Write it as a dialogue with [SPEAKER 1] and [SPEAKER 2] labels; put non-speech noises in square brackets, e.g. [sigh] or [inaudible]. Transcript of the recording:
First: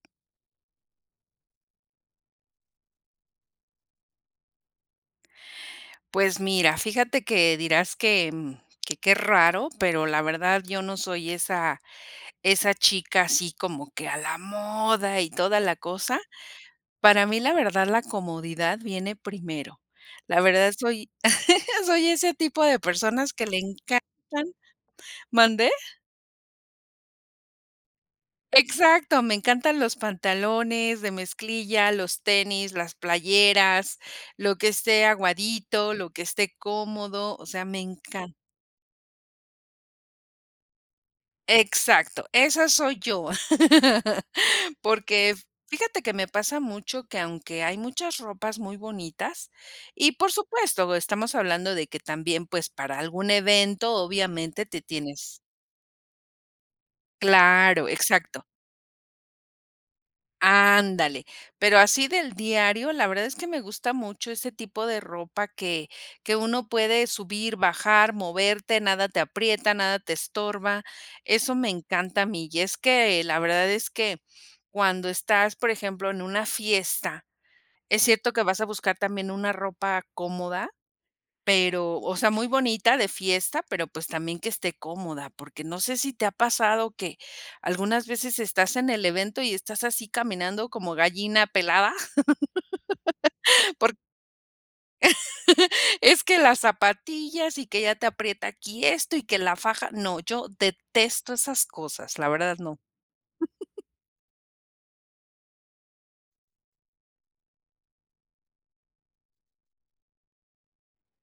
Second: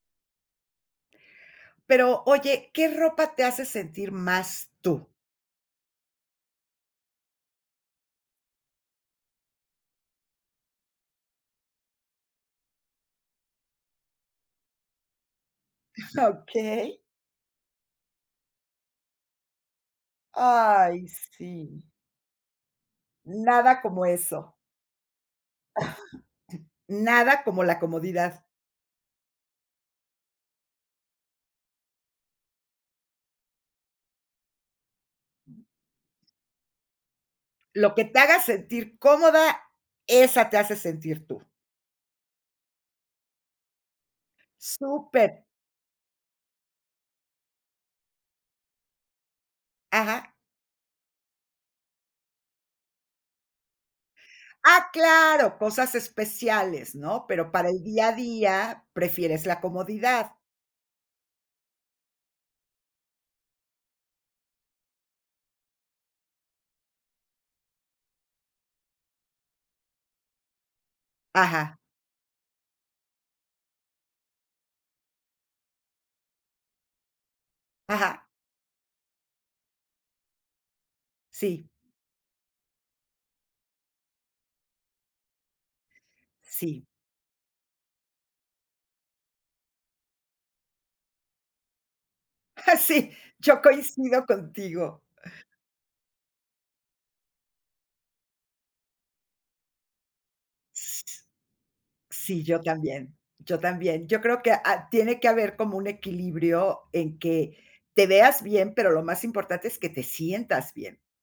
[SPEAKER 1] Pero oye, ¿qué ropa te hace sentir más tú?
[SPEAKER 2] Pues mira, fíjate que, dirás que que, qué raro, pero la verdad yo no soy esa esa chica así, como que a la moda y toda la cosa,
[SPEAKER 1] Ah, okey.
[SPEAKER 2] para mí, la verdad, la comodidad viene primero, la verdad
[SPEAKER 1] Ay,
[SPEAKER 2] soy,
[SPEAKER 1] sí.
[SPEAKER 2] [chuckles] soy ese tipo de personas que le
[SPEAKER 1] Nada como
[SPEAKER 2] encantan
[SPEAKER 1] eso.
[SPEAKER 2] ¿Mande?
[SPEAKER 1] [coughs] Nada como la comodidad.
[SPEAKER 2] Exacto, me encantan los pantalones de mezclilla, los tenis, las playeras, lo que esté aguadito, lo que esté cómodo, o sea, me
[SPEAKER 1] Lo que te
[SPEAKER 2] encan
[SPEAKER 1] haga sentir cómoda, esa te hace sentir tú.
[SPEAKER 2] Exacto, esa soy yo, [laughs] porque,
[SPEAKER 1] Súper.
[SPEAKER 2] fíjate que me pasa mucho que aunque hay muchas ropas muy bonitas, y
[SPEAKER 1] Ajá.
[SPEAKER 2] por supuesto, estamos hablando de que también, pues, para algún evento, obviamente, te
[SPEAKER 1] Ah,
[SPEAKER 2] tienes
[SPEAKER 1] claro, cosas especiales, ¿no?, pero para el
[SPEAKER 2] Claro,
[SPEAKER 1] día a
[SPEAKER 2] exacto.
[SPEAKER 1] día, prefieres la comodidad.
[SPEAKER 2] Ándale, pero así del diario, la verdad es que me gusta mucho ese tipo de ropa que que uno puede subir, bajar, moverte, nada te aprieta, nada te estorba, eso me
[SPEAKER 1] Ajá.
[SPEAKER 2] encanta a mí, y es que la verdad, es que, cuando estás, por ejemplo, en una fiesta, es
[SPEAKER 1] Aja.
[SPEAKER 2] cierto que vas a buscar también una ropa cómoda,
[SPEAKER 1] Sí.
[SPEAKER 2] pero o sea, muy bonita, de fiesta, pero pues también que esté cómoda, porque no sé si te ha
[SPEAKER 1] Sí.
[SPEAKER 2] pasado que algunas veces estás en el evento y estás así caminando como gallina pelada,
[SPEAKER 1] Ah, sí, yo
[SPEAKER 2] [laughs] por
[SPEAKER 1] coincido contigo.
[SPEAKER 2] [chuckles] es que las zapatillas, y que ya te aprieta aquí esto y que la faja no, yo detesto esas cosas, la
[SPEAKER 1] Sí,
[SPEAKER 2] verdad
[SPEAKER 1] yo
[SPEAKER 2] no.
[SPEAKER 1] también, yo
[SPEAKER 2] [chuckles]
[SPEAKER 1] también. Yo creo que, ah, tiene que haber como un equilibrio, en que, te veas bien, pero lo más importante es que te sientas bien.